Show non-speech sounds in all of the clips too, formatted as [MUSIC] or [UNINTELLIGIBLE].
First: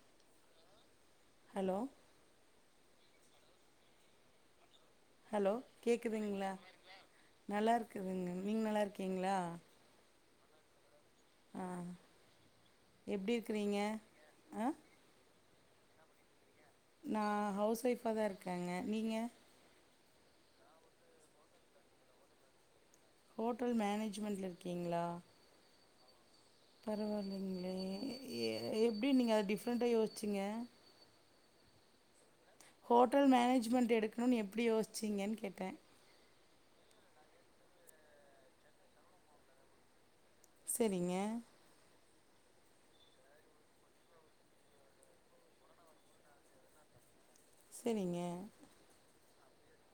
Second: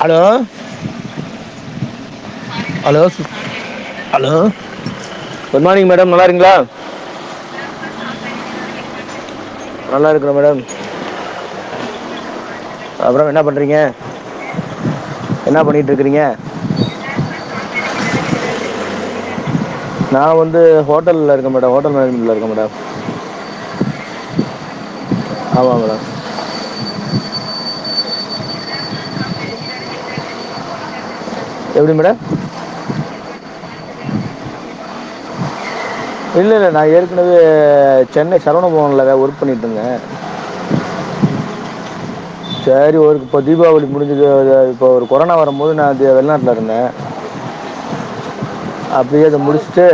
Hello hello hello hello hello good morning madam நல்லா கேக்குதுங்ளா இருக்கீங்களா நல்லா இருக்குதுங்க நீங் நல்லா இருக்கீங்ளா நல்லா இருக்குற மேடம் அ அப்புறம் எப்டி என்ன இருக்குறீங்க பண்ணுறீங்க அ என்ன பண்ணிட்ருக்குறீங்க நா ஹவுஸ் ஒய்ஃபா தா இருக்கேங்க நீங்க நா வந்து ஹோட்டல்ல இருக்க மேடோ ஹோட்டல் மேனேஜ்மெண்ட்ல இருக்க மேடம் ஹோட்டல் மேனேஜ்மெண்ட்ல இருக்கீங்ளா ஆமா மேடம் பரவால்லைங்களே எ எப்டி நீங்க டிஃப்ரென்ட்டா யோஸ்ச்சீங்க எப்டி மேடம் ஹோட்டல் மேனேஜ்மெண்ட் எடுக்கணுன் எப்டி யோஸ்ச்சிங்கன் கேட்ட இல்ல இல்ல நா ஏற்குனவே சென்னை சரவணபவன்ல தா ஒர்க் பண்ணிட்ருந்த செரிங்க செரி ஊருக்கு இப்போ தீபாவளிக் முடிஞ்சது அ இப்ப ஒரு கொரோனா வரும் போது நா தெ வெளிநாட்ல இருந்தே செரிங்க அப்டியே அத முடிச்ட்டு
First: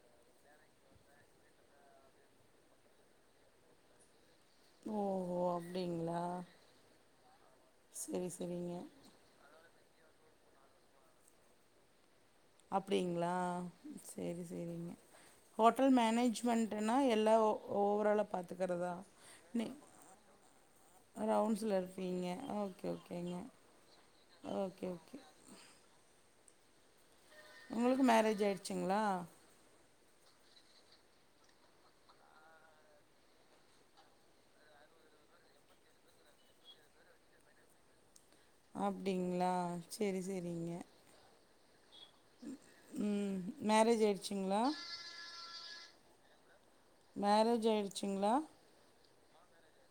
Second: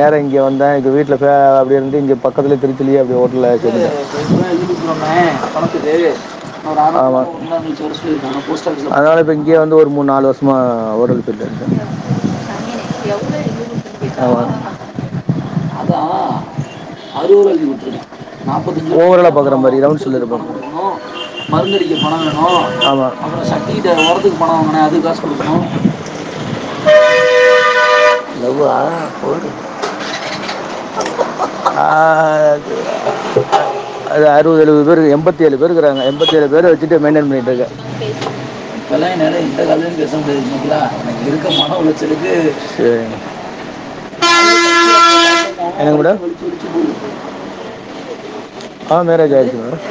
நேரா இங்க வந்த இங்க வீட்ல ப அப்டியேந்து இங்க பக்கத்துலயே திருச்சிலயே அப்டி ஓட் ஓஹோ அப்டிங்களா [UNINTELLIGIBLE] ஆமா சரி சரிங்க அதனால இப்ப இங்கே வந் து ஒரு மூணு நால் வருஷமா ஹோட்டல் ஃபீல்ட்ல இருக்க அப்டிங்ளா செரி செரிங்க ஹோட்டல் மேனேஜ்மெண்ட்டுனா எல்லா அறுபது ஓ ரூபாய்க்கு விட்டுருக்கேன் ஓவரால பாத்துக்கறதா நாற்பத்தஞ்சு ஓவராலாக பார்க்குற நீ மாதிரி ரவுண்ட் சொல்லியிருப்பேன் வேணும் அரௌன் மருந்தடிக்க பண வேனு ஆமா அப்றோ சட்டிக்கிட்டு வேனு ஒரத்துக்கு பணோ வாங்குன ஓகே ஓகே அதுக்காசு குடுக்கணு உங்களுக்கு மேரேஜ் ஆயிட்ச்சுங்களா ஆ அது அறுவது எலுவது பேரு எம்பத்தேழு பேருக்றாங்க எம்பத்தேழு பேர வச்சிட்டு மெயின்டன் பண்ணிட்டுக்க இப்பெல்லா என்னால அப்டிங்களா இன்ஸ்ட்டாகிராம்ல பேச சேரி முடிது சேரிங்க புரிதா இருக்க பணோ [UNINTELLIGIBLE] செர் இது ம் மேரேஜ் ஆயிடுச்சுங்களா என்னங்க மேடம் போகுது மேரேஜ் ஆயிட்ச்சிங்ளா ஆ மேரேஜ் ஆயிட்ச்சு மேடம்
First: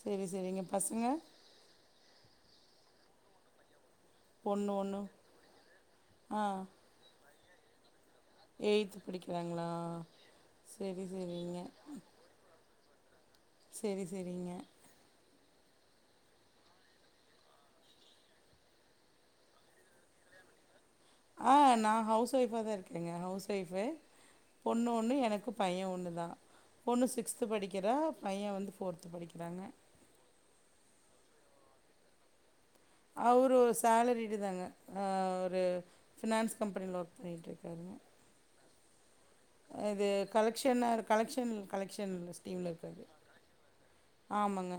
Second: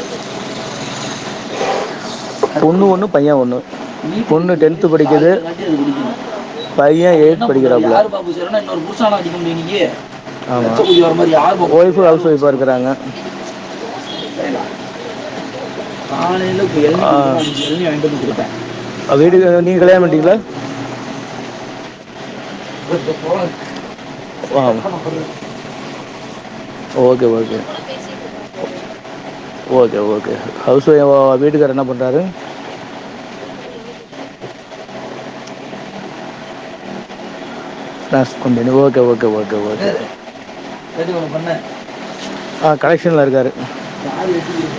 செரி செரிங்க பசங்க பொண்ணு ஒண்ணு பைய ஒண்ணு பொண்ணு டென்த்து படிக்குது ஆ பைய எயி்த் படிக்கிறாப்ல எயி்த்து படிக்கிறாங்களா [UNINTELLIGIBLE] ஆமா சேரி இன்னொரு சேரிங்க ஆமா வொய்ப்பு ஹவுஸ் வொய்பா இரு கிராங்க செரி செரிங்க காலையில புயல் ஆ [UNINTELLIGIBLE] அ வீட்டுக்கர நீங்க கல்யாண பண்ட்டீங்ளா ஆ நா ஹவுஸ் ஒய்பா தா இருக்கங்க ஹவுஸ் போன- ஒய்ப்பு ஆ பொண்ணு ஒண்ணு எனக்கு பைய ஒண்ணு தா பொண்ணு ஓகே சிக்ஸ்த்து ஓகே படிக்கிறா பைய வந்து ஃபோர்த்து படிக்கிறாங்க ஓகே ஓகே ஹவுஸ் ஒய்யமா வீட்டுக்கார் என்ன பண்றாரு அவரு சேலரிடு தாங்க ஆ ஒரு ஃபினான்ஸ் கம்பெனில ஒர்க் பண்ணிட்ருக்காரு ப்ளாஸ் company okay okay okay okay okay இது கலெக்ஷனர் கலெக்ஷன் கலெக்ஷன் ஆ ஸ்டீமில் இருக்காரு கரெக்சன்ல இருக்காரு ஆமாங்க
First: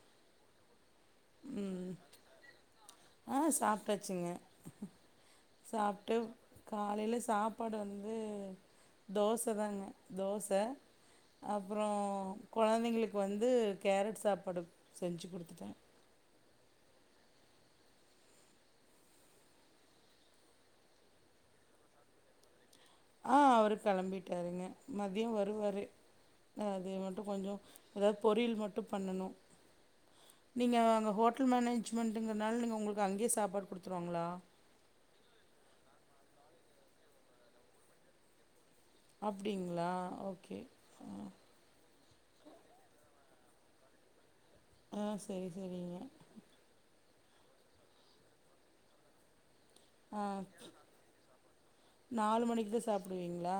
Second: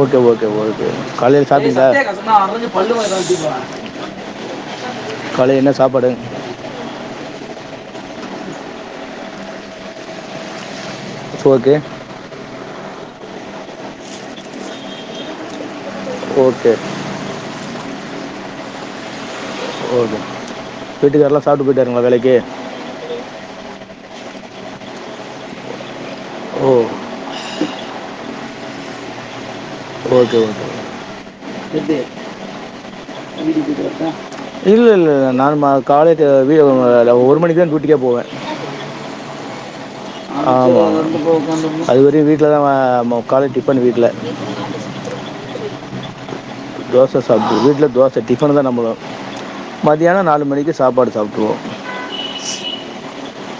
ஓகே ஓகே ஓகே காலையில சாப்ட்டிங்ளா ம் ஆ சாப்ட்டாச்சிங்க காலையில் என்ன சாப்பாடு சாப்ட்டு காலைல சாப் பாடு வந்து தோச தாங்க தோச ஓகே அப்புறோ கொழந்தைங்களுக் கு வந்து கேரட் சாப்பாடு செஞ்சி குடுத்துட்ட ஓகே ஓகே வீட்டுக்கார்லா சாப்ட்டு போய்ட்டாருங்ளா வேலைக்கு ஆ அவரு கெளம்பிட்டாருங்க மதியோ வருவாரு ஓ அது மட்டு கொஞ்சோ அதாவத் பொரியில் மட்டு பண்ணணு ஓகே ஓகே நீங்க அங்க ஹோட்டல் எப்படி மேனேஜ்மெண்ட்ங்கிறனால நீங்க உங்களுக் அங்கேயே சாப்பாடு குடுத்துருவாங்ளா இல்ல இல்ல நா மா காலையிட்ட வீடு ஒன்னு வராது ஒரு மணிக்கு தா டூட்டிக்கே போவ அப்டிங் ஆமா அது வர வீட்லதா ஆ ம காலை டிப்பன் வீட்ல ஆ சரி சரிங்க தோச சாப்ட்டு வீட்ல தோச டிபனு தா நம்போ மதியானோ ஆ நாலு மணிக்கு சாப்பாடு சாப்ட்ருவோ ளா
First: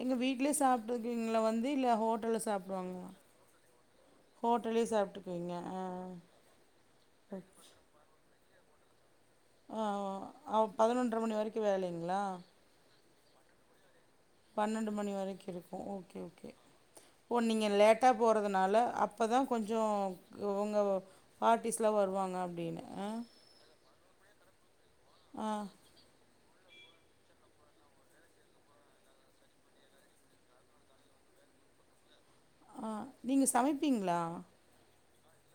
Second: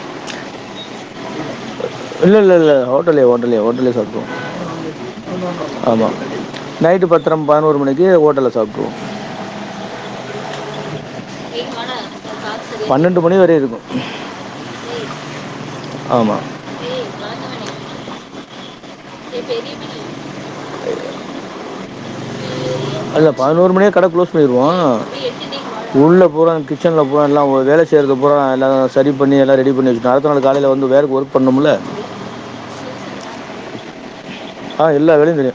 எங்க வீட்லேயே சாப்ட்ருக்கிங்ளா வந் து இல்ல இல்லை ஹோட்டல்ல இல்லை இல்லை சாப்ட்ருவாங்ளா ஹோட்டலே ஹோட்டலே ஹோட்டலே சாப்பிட்ருவோம் ஹோட்டலே சாப்ட்டுக்குவீங்க ஆ ஆமாம் நைட்டு பத்திர பதினோரு மணிக்கு ஹோட்டல்ல சாப்ட்டுருவோ ஆ அவ அவ பதனொன் [INAUDIBLE] பன்னண்டு மணி வரையு இருக்கு பன்னெண்டு மணி வரைக் இருக்கு ஓகே ஆமாம் ஓகே ஓ நீங்க லேட்டா போறதுனால அப்ப தா கொஞ்சோ உங்க பார்ட்டிஸ்லா வருவாங்க அப்டினு அ இல்லை பதினோரு மணியே கடை க்ளோஸ் பன்னிருவோ உள்ள போறவங் கி ச்சன்ல போனாங்ல அவுங்க வேல செய்யறதுபூரா எல்லா சரி பண்ணி எல்லா ரெடி பண்ணி வெச் அடுத்த நாள் காலையில வந்து வேலைக்கு ஒர்க் பண்னுமுல்ல அ நீங்க சமைப்பீங்ளா ஆ எல்லா வேலையு தெரியு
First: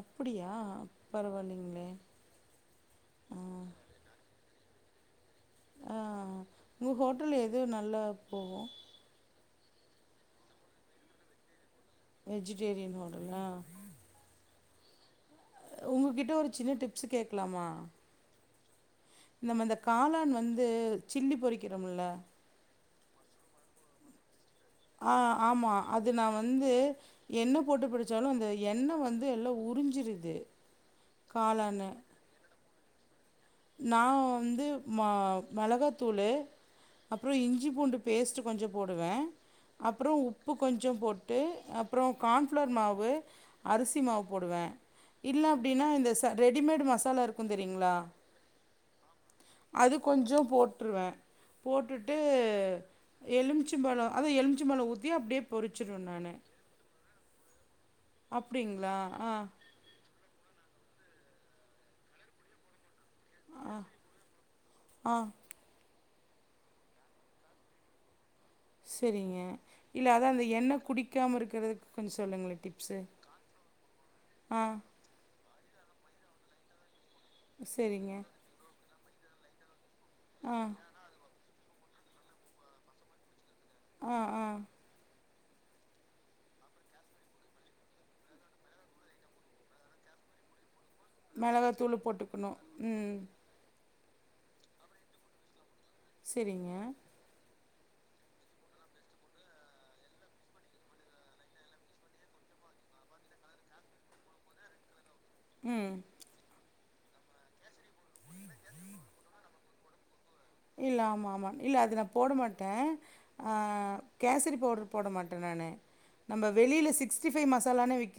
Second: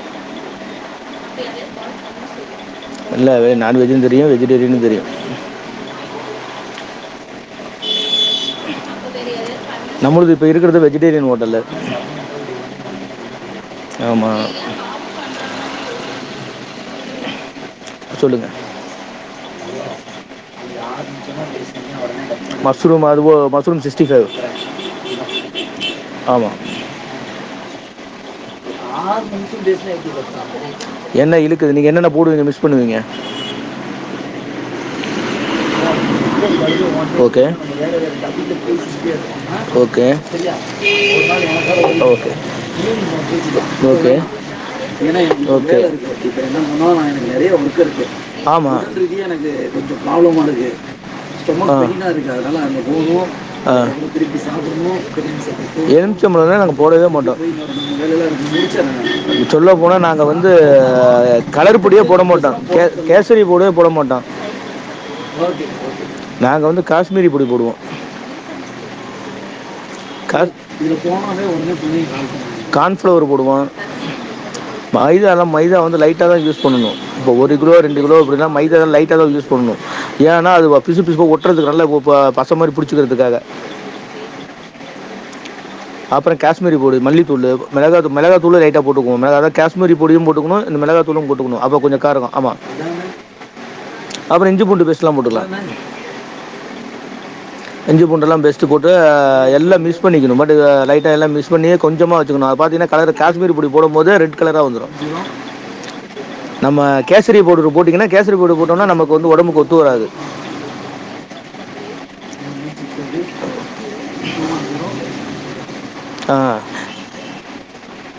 அப்படியா பரவால்லைங்களே இல்ல ஆ வெ நான்வெஜ்ஜூ தெரியு வெஜிடேரியனு தெரியு அ உங்க ஹோட்டல்ல எது நல்லா போகோ நம்மளது இப்ப இருக்குறது வெஜிடேரியன் ஹோட்டல்லு வெஜிடேரியன் ஹோட்டல்லா [INAUDIBLE] உங்ககிட்ட ஒரு சின்ன டிப்ஸு கேக்லாமா சொல்லுங்க நம்ம இந்த காளான் வந்து சில்லி பொறிக்கிறோமுல்ல ஸ்ரூம் அது ஒ மஸ்ரூம் சிக்ஸ்டிஃபைவ் அ ஆமா அது நா ஆமாம் வந்து என்ன போட்டு பிடிச்சாலு அந்த எண்ணெ வந்து எல்லா உறிஞ்சிருது என்ன இழுக்குது காளானு நீங்க என்னென்ன போடுவீங்க மிக்ஸ் பண்ணுவீங்க நா வந்து மா மெளகா ஓகே பேஸ்ட்டு கொஞ்சோ போடுவே ஓகே அப்றோ உப்பு கொஞ்சோ போட்டு அப்புறோ ஓகே கான்ஃப்ளார் மாவு அரிசி மாவு போடுவே இல்ல ஓகே அப்டின்னா இந்த ச ரெடிமேடு மசாலா இருக்கு தெரியுங்களா ஆமா அது கொஞ்சோ போட்ருவேன் போட்டுட்டு அ அ எலுமிச்சம்பழம் அதா எலுமிச்சம்பழம் ஊத்தி அப்டியே பொறிச்சிருவே எ நானு எலும்ச்ச்ம்பழோலா நாங்க போடவே மாட்டோ அப்டிங்களா ஆ சொல்ல போன நாங்க வந்து அ கலரு பொடியே போட மாட்டோ கே கேசரி பவ்டே ஆ போட மாட்டோ ஆ நாங்க வந்து காஷ்மீரி பொடி போடுவோ செரிங்க இல்ல அதா அந்த கான் எண்ணெ குடிக்காம இருக்கிறதுக்கு கொஞ்சோ சொல்லுங்களே டிப்ஸு கான்ஃப்ளவரு போடுவோ ஆ மைதால்லா மைதா வந்து லைட்டா தா யூஸ் பண்ணணு இப்போ ஒரு கிலோ ரெண்டு செரிங்க கிலோ அப்டினா மைதாலா லைட்டா தா யூஸ் பண்ணோ ஏன்னா ஆ அது ஒ பிசு பிசு ஒட்டுறதுக்கு நல்ல ஒ பல பச மாரி புடிச்சுக்கிறதுக்காக அ அ அப்புற காஷ்மீரி பொடி மல்லித்தூளு மெளகாத் மெளகாத்தூளு லைட்டா போட்டுக்வோ மெள அதா காஷ்மீரி பொடியு போட்டுக்குனு இந்த மெளக த்தூளு போட்டுக்குனு அப்போ மெளகாத்தூளு கொஞ்சோ காரக்கோ நம் போட்டுக்கணு ஆமா ம் அப்புற இஞ்சி பூண்டு பேஸ்ட்லா போட்டுக்லா செரிங்க இஞ்சு பூண்டெல்லா பேஸ்ட்டு போட்டு எல்லா மிஸ் பண்ணிக்கிணு [UNINTELLIGIBLE] லைட்டா எல்லா மிஸ் பண்ணி கொஞ்சமா வெச்சுக்கினு அத பாத்தினா கலரு காஷ்மீரி பொடி போடும் போது ரெட் கலரா வந்துரு ம் நம்ம கேசரி பவுடரு போட்டீங்கன்னா கேசரி பவுடர் போட்டோம்னா நமக்கு வந்து ஒடம்புக்கு ஒத்து வராது இல்ல ஆமா ஆமா இல்ல அது நா போட மாட்டே அ கேசரி பவுட்ரு போட மாட் ட நானு ஆ நம்ம வெளியில சிக்ஸ்டி ஃபைவ் மசாலானே விக்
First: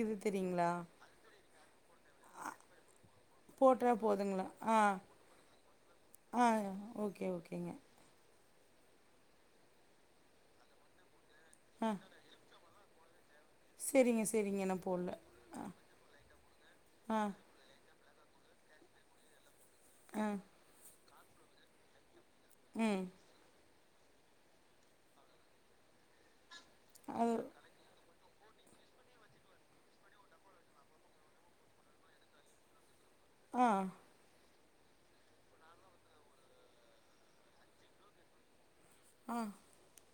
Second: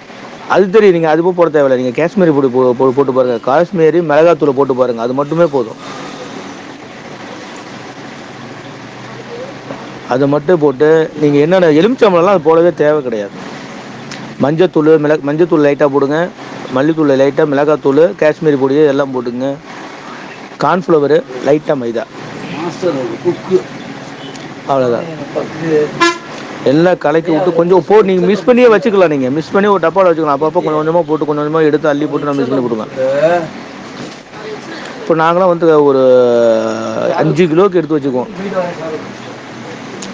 அது தெரியு நீங்க அது போ போட தேவல்ல நீங்க காஷ்மீரி பொடி போ போ போட்டு பாருங்க போட்டா காஷ்மீரி போதுங்களா மெளகாதூளு போட்டு ஆ பாருங்க அது மட்டுமே போது ஆ ஓகே ஓகேங்க அது மட்டு போட்டு நீங்க என்னென்ன ஆ எலும்ச்சம்பழலா அத் போடவே தேவ கெடயாது சரிங்க சரிங்க நான் மஞ்சத்தூளு போடல மிளக் ஆ மஞ்சத்தூள் லைட்டா போடுங்க மல்லித்தூள் ஆ லைட்டா மெளகாத்தூளு கேஷ்மீரி பொடியு எல்லாம் போட்டுக்குங்க ஆ கான்ஃப்ளவரு லைட்டா மைதா ம் அவ்ளதா எல்லா அது கலக்கிவுட்டு கொஞ்ச போட் நீங்க மிஸ் பண்ணியே வச்சுக்கலா நீங்க மிஸ் பண்ணி ஒரு டப்பால வச்சுக்கலா அப்பப்ப கொஞ்ச கொஞ்சமா போட்டு கொஞ்ச கொஞ்சமா எடுத்து அள்ளி போட்டு நா மிஸ் பண்ணி போட்டுக்குவ ஆ இப்ப நாங்களா வந்து ஒரு அஞ்சு கிலோவுக்கு எடுத்து வச்சுக்குவோ ஆ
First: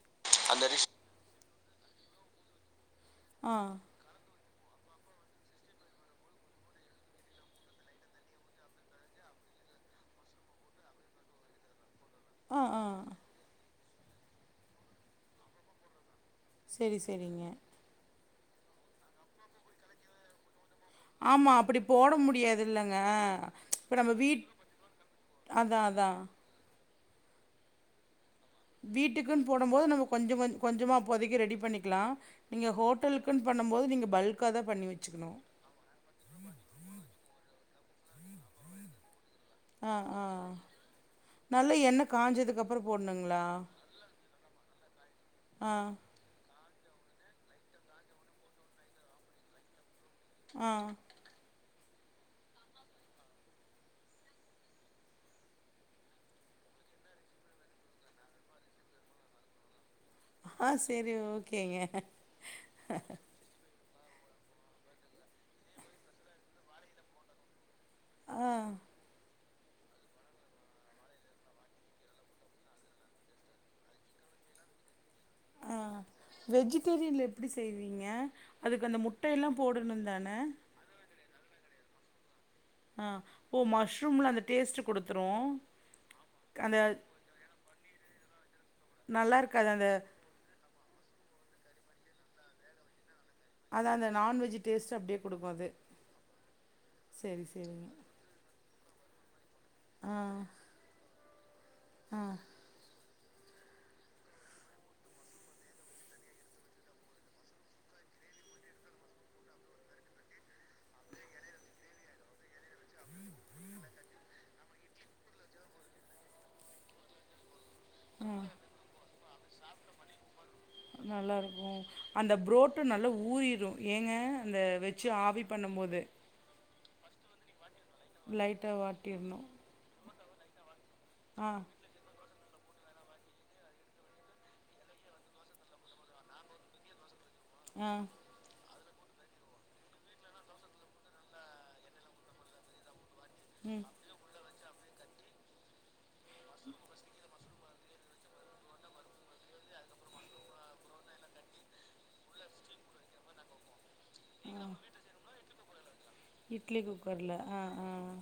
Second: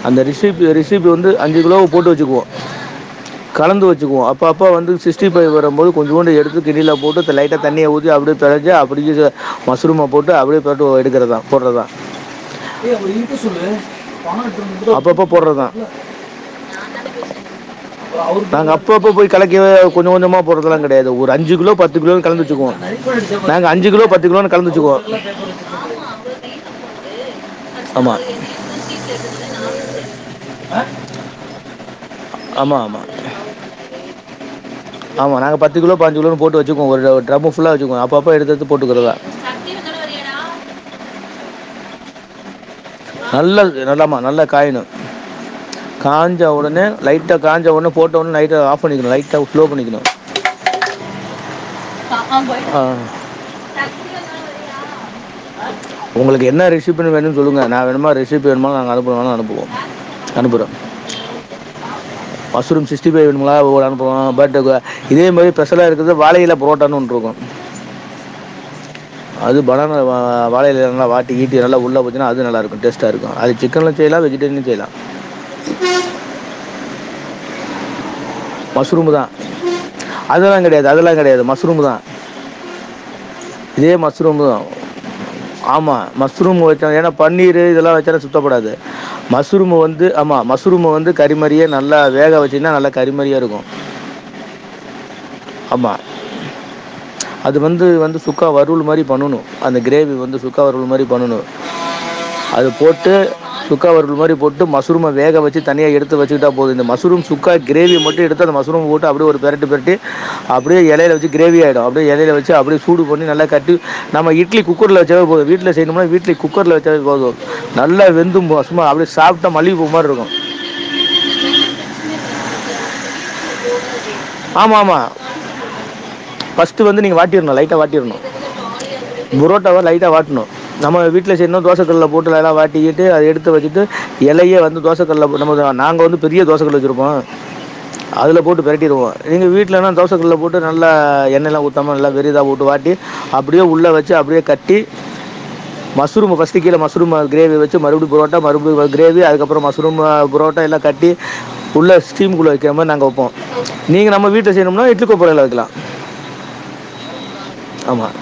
அந்த ரிசிப் ரிசிபி வந்து அஞ்சு கிலோவுக்கு போட்டு வச்சுக்குவோ ஆ கலந்து வச்சுக்குவோ அப் பப்ப வந்து சிஸ்டிஃபை வரம்போது கொஞ்சோண்டு எடுத்து கிண்ணில போட்டு த லைட்டா தண்ணிய ஊத்தி அப்டியே பெனஞ்சு அப்டியே மஷ்ரூம போட்டு அப்டியே போட்டு அ எடுக்கறதா போட்றதா ஆ ஆ அப்பப்ப போட்றதா சரி சரிங்க நாங்க அப்ப அப்ப போய் கலக்கி கொஞ்ச கொஞ்சமா போட்றதுலா கெடையாது ஒரு ஆமா அஞ்சு கிலோ அப்படி பத்து போட கிலோன் முடியாது கலந்துவச்சிக்குவோ இல்லைங்க நாங்க அஞ்சு கிலோ பத்து கிலோனு கலந்துவச்சிக்குவோ அதா அதா ஆமா வீட்டுக்குன் போடம் போது நம்ம கொஞ்ச கொஞ் கொஞ்சமா அப்போதைக்கு ரெடி பண்ணிக்லா நீங்க ஹோட்டலுக்குன் பண்ணம் ஆமா நாங்க பத்து கிலோ பாஞ்சு கிலோன்னு போட்டு வச்சுக்குவோ ஒரு ஒரு ட்ரம்மு ஃபுல்ல வச்சுக்குவோ அப்பப்ப எடுத்து எடுத்து போட்டுக்குறதா அ ஆ நல்லா எண்ணெ காஞ்சதுக்கு அப் நல்லா இருக்கு நல் ஆமா நல்லா காயணு ஆ காஞ்ச ஒடனே லைட்டா காஞ்ச ஒட்னே போட்ட ஒட்னே லைட்டா ஆஃப் பண்ணிக்கணு லைட்டா ஸ்லோ பண்ணிக்கணு ஆ ஆ ஒங்களுக்கு என்ன ரெசிப்பினு வேணுன் சொல்லுங்க நா வேணுமா ரெசிப்பு வேணுமா நாங்க அனுப்புனாலு அனுப்புவோ அனுப்புறோ ஆ செரி ஓகேங்க மஷுரூம் சிஸ்டிஃபைவ் வேணுங்ளா ஒரு அம் வோ பட் டுக இதே மாரி பெஷலா இருக்குறது வாழயில ப்ரோட்டான்னு ஒன்னு இருக்கு ஆ அது பனனாவா வாழையிலைய நல்லா வாட்டி கீட்டி நல்லா உள்ள போச்சுனா அது நல்காருக்கு டேஸ்டா இருக்கு அது சிக்கன்ல செய்யலா வெஜ் ஜிடேரியன்லயு செய்லா ஆ வெஜிடேரியன்ல எப்டி செய்வீங்க அதுக்கு அந்த மஷ்ரூமு தா முட்டையெல்லா போடணு தான அதலாங் கெடையாது அதலாங் கெடையாது மஷ்ரூமு தா ஆ ஓ மஷ்ரூம்ல அந்த தான் டேஸ்ட்டு குடுத்துரு அந்த து இதெல்லா வச்சனா சுத்தப்படாது நல்லா இருக்காது மஸ்ரூம அந்த வந்து ஆமா மஸ் மஷ்ரூம வந்து கரிமாரியே நல்லா வேக வச்சீன்னா நல்லா கரிமாரியே அதா அந்த நான்வெஜ் டேஸ்ட்டு அப்டியே குடுக் ஆமா அது வந்து செரிங்க வந்து சுக்கா வறுவல் மாரி பண்ணனு அந்த ஆ கிரேவி வந்து சுக்கா வறுவல் மாரி பண்ணனு ஆ அது போட் டு சுக்கா வறுவல் மாரி போட்டு மஷ்ரூம வேக வச்சு தனியா எடுத்து வச்சுக்கிட்டா போது இந்த மஷ்ரூம் சுக்கா கிரேவி மட்டு எடுத்து அந்த மஷ்ரூம போட்டு அப்டியே ஒரு பெரட்டு பெரட்டி அப்டியே எலையில வச்சு கிரேவி ஆயிடு அப்டியே எலையில வச்சு அப்டியே சூடு பண்ணி நல்லா கட்டி நம்ம இட்லி குக்கர்ல வச்சாவே போது வீட்ல செய்யணுமா வீட்லயு குக்கர்ல வச்சாலே போது நல்லா வெந்தும்போ சும்மா அப்டியே சாப்டா மல்லிகப்பூ மார்ருக்கு நல்லா இருக்கு அந்த புரோட்டா நல்லா ஊரி ஆமா ஆமா பண்ணும்போது ஃபஸ்ட்டு வந்து நீங்க வாட்டிரனு லைட்டா வாட் டிற்ணு லைட்டா வாட்டிர்ணு பொரோட்டாவ லைட்டா வாட்ணு நம்ம வீட்ல ஆ செய்யணுனா தோசக்கல்ல போட்டு வேனா வாட் ட்டிட்டு அத எடுத்து வச்சுட்டு எலைய வந்து தோசைகள்ல பண்ணும் போதுலா நாங்க வந்து பெரிய தோசகல்லு வச்சிருப்போ ஆ அதுல போட்டு பெரட்டிருவோ நீங்க வீட்லனா தோசக்கல்ல போட்டு நல்லா எண்ணெல்லா ஊத்தாம நல்லா பெரியதா போட்டு வாட்டி அப்டியே ம் உள்ள வச்சு அப்டியே கட்டி மஷ்ரூம ஃபஸ்ட்டு கீழ மஷ்ரூம கிரேவி வச் சு மறுபடியு பொரோட்டா மறுபடியு வ கிரேவி அதுக்கப்றமா மஷ்ரூமு பொரோட்டா எல்லாக் கட்டி உள்ள ஸ்டீமுக்குள்ள வெக்காம நாங் ட்ருப்போ நீங்க நம்ம வீட்ல செய்னும்னா இட்லி கொப்பரைல வெக்கிலா இட்லி குக்கர்ல ஆ ஆ ஆமாம்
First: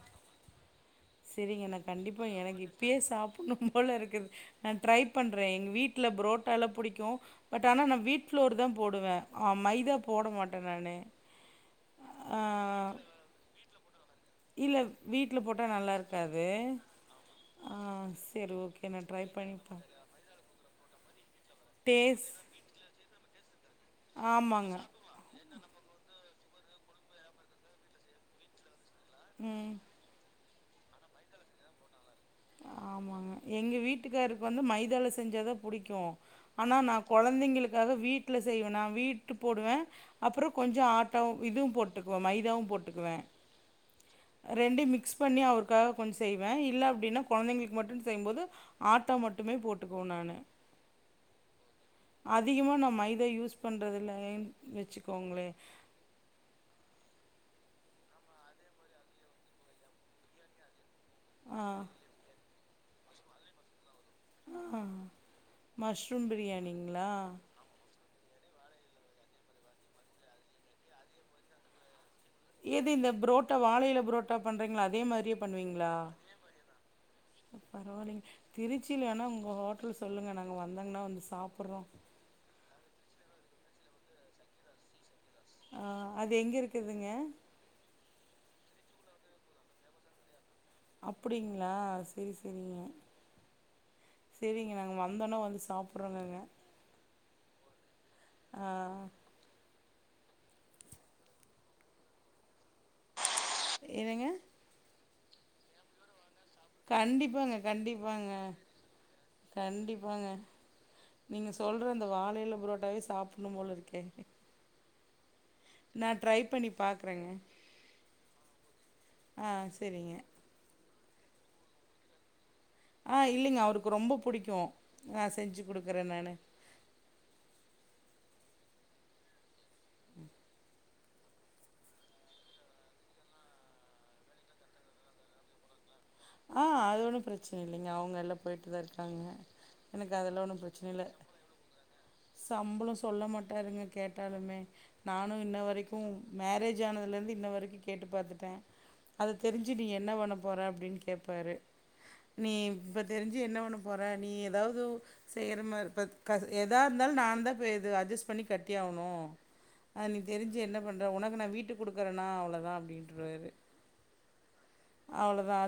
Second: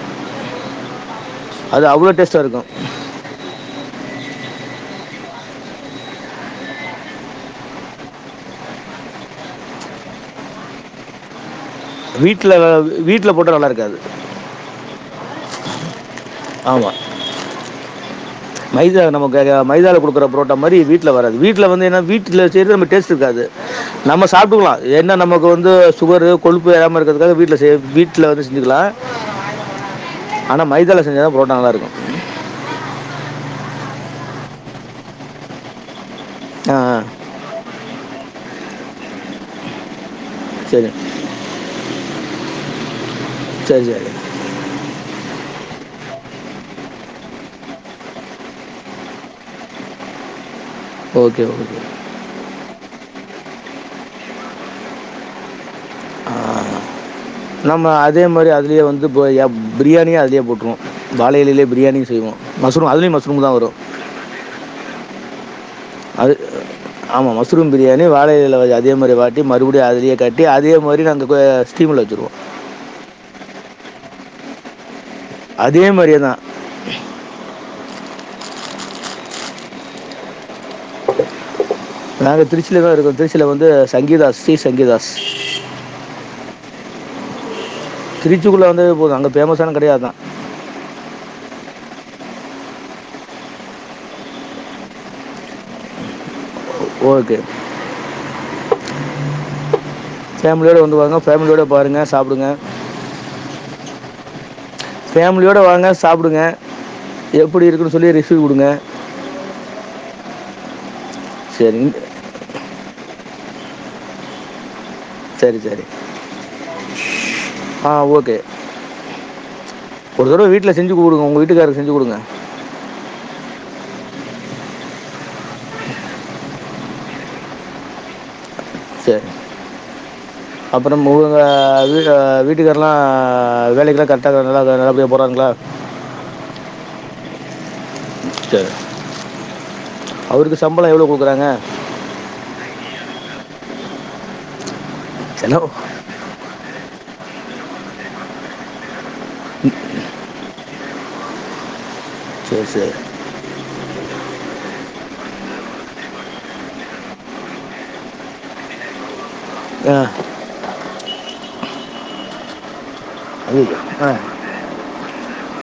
செரிங்க நா அது அவ்வளோ கண்டிப்பா டேஸ்ட்டாக எனக்கு இருக்கும் இப்பியே சாப்புன்னு போல இருக்குத் ந ட்ரை பண்றே எங்க வீட்ல புரோட்டா லா புடிக்கு பட் ஆனா நா வீட் ஃப்ளோர் தா போடுவே ஆ மை இதா போட மாட்டே நானு ஆ வீட்ல வீட்ல போட்டா நல்லா இருக்காது இல்ல வீட்ல போட்டா நல்லா இருக்காது ஆமாம் ஆ சரி ஓகே மைதா நான் ட்ரை நமக்கு அது பண்ணி பா மைதால குடுக்கற புரோட்டா மாரி வீட்ல வராது வீட் ட்ல வந்து என்ன டேஸ்ட் வீட்ல செய்றது ரெம்ப டேஸ்ட்ருக்காது நம்ம சாப்ட்டுக்லா ஆமாங்க. என்ன நமக்கு வந்து சுகரு கொழுப்பு ஏறாம இருக்கிறதுக்காக வீட்ல செய்றத் வீட்ல வந்து செஞ்சுக்லா உம் ஆனா மைதலா செஞ்சா தா ப்ரோட்டா நல்லா இருக்கு ஆமாங் எங்க வீட்டுக்காருக்கு வந்து மைதல செஞ்ச தா புடிக்கு ஆ ஆனா நா ஆ. கொழந்தைங்களுக்காக வீட்ல செய்வேனா வீட்டுக் ஒன்னு அப்றோ கொஞ்ச சரி ஆட்டாவு இது போட்டுக்வே மைதாவு போட்டுக்குவே சரி சரி ரெண்டையு மிக்ஸ் பண்ணி அவருக்காக கொஞ்ச செய்வே இல்ல அப்டினா கொழந்தைங்களுக்கு மட்டு செய்யும்போது ஆட்டா மட்டுமே போட்டுக்வோ நானு ஓகே ஓகே அதிகமா நம் மைத் த யூஸ் பண்றதுல வச்சுக்கோங்களே நம்ம அதே மாரி அதுலயே வந்து பிரியா பிரியாணியு அதுலயே போட்ருவோ ஆ வாழயிலேயே பிரியாணியு செய்வோ மஸ்ரூ அதுலயு மஷ்ரூம் தா வரு ஆ மஷ்ரூம் அது பிரியாணிங்களா ஆமா மஸ்ரூம் பிரியா து வாழ இலைல அதே மாரி வாட்டி மறுபடியு அதலியே காட்டி அதே மாரி நாங்க கோ ஸ்டீமில வச்சுர்வோ எது இந்த புரோட்டா வாழயில புரோட்டா பண்றீங்ளா அதே மாரி ட்லேயே அதே பண்ணுவீங்ளா மாதிரியே தான் பரவாலைங் திருச்சில வேனா உங்க ஹோட்டல் சொல்லுங்க நாங்க வந்தங்னா வந்து சாப்புறோ சில வந்து சங்கீதா சீ சங்கிதா ஆ அது எங்க இருக்குதுங்க திருச்சிக்குள்ள வந்தாவே போது அங்க ஃபேமஸான கடையே அதா அப்டிங்ளா செரி செரிங்க செரிங்க நாங்க வந்தோனா வந்து சாப்புறங்கங்க ஓகே ஃபேமிலியோட வந்து வாங்க ஃபேமிலியோட பாருங்க சாப்டுங்க என்னங்க ஃபேமிலியோட வாங்க சாப்டுங்க கண்டிப்பாங்க எப்டி இருக்குனு சொல்லி கண்டிப்பாங்க ரிப்யூ குடுங்க கண்டிப்பாங்க நீங்க சரி சொல்ற இந்த வாழயெல புரோட்டாவே சாப் புனு போல இருக்கே செரி செரி நா ட்ரை பண்ணி பாக்குறேங்க ஆ ஓகே ஆ செரிங்க ஒரு தடவை வீட்டில் செஞ்சு குடுங்க உங்க வீட்டுக்காரருக் செஞ்சு குடுங்க ஆ இல்லைங்க அவருக் ரொம்ப புடிக்கு ஆ செஞ்சி குடுக்குறே நானு செரி அப்பறம் ஊங்க வீட்டு வீட்டுக்கார்லா வேலைக்லா கர்ட்டா ந நல்லபடியா போறாருங்ளா அ ஆ அது ஒண்ணு ப்ரச் சன இல்லைங்க அவுங்க எல்லா சரி போய்ட்டு தா இருக்காங்க எனக்கு அதெல்லா ஒன்னு அவருக்கு பிரச்சன சம்பளம் இல்ல எவ்வளோ கொடுக்குறாங்க சம்பளோ சொல்ல மாட்டாருங்க கேட்டாலுமே நானு இன்ன என்ன வரைக்கு மேரேஜ் ஆனதுலருந்து இப் இன்ன வரக்கு கேட்டு பாத்துட்ட அத தெரிஞ்சு நீ என்ன பண்ண போற அப்டின் கேப்பாரு நீ சரி சரி இப்ப தெரிஞ்சு என்ன பண்ண போற நீ ஏதாவ்து செய்ற மார் பத் காசு எதா இருந்தாலு நாந்தா இப்ப எது அஜஸ் பண்ணி கட்டி ஆவுணு ஆ அது நீ தெரிஞ்சு என்ன பண்ற உனகு நா வீட்டு குடுக்குறனா அவுளோ தா அப்டின் அய்யயோ ஆ அவ்வளோதான்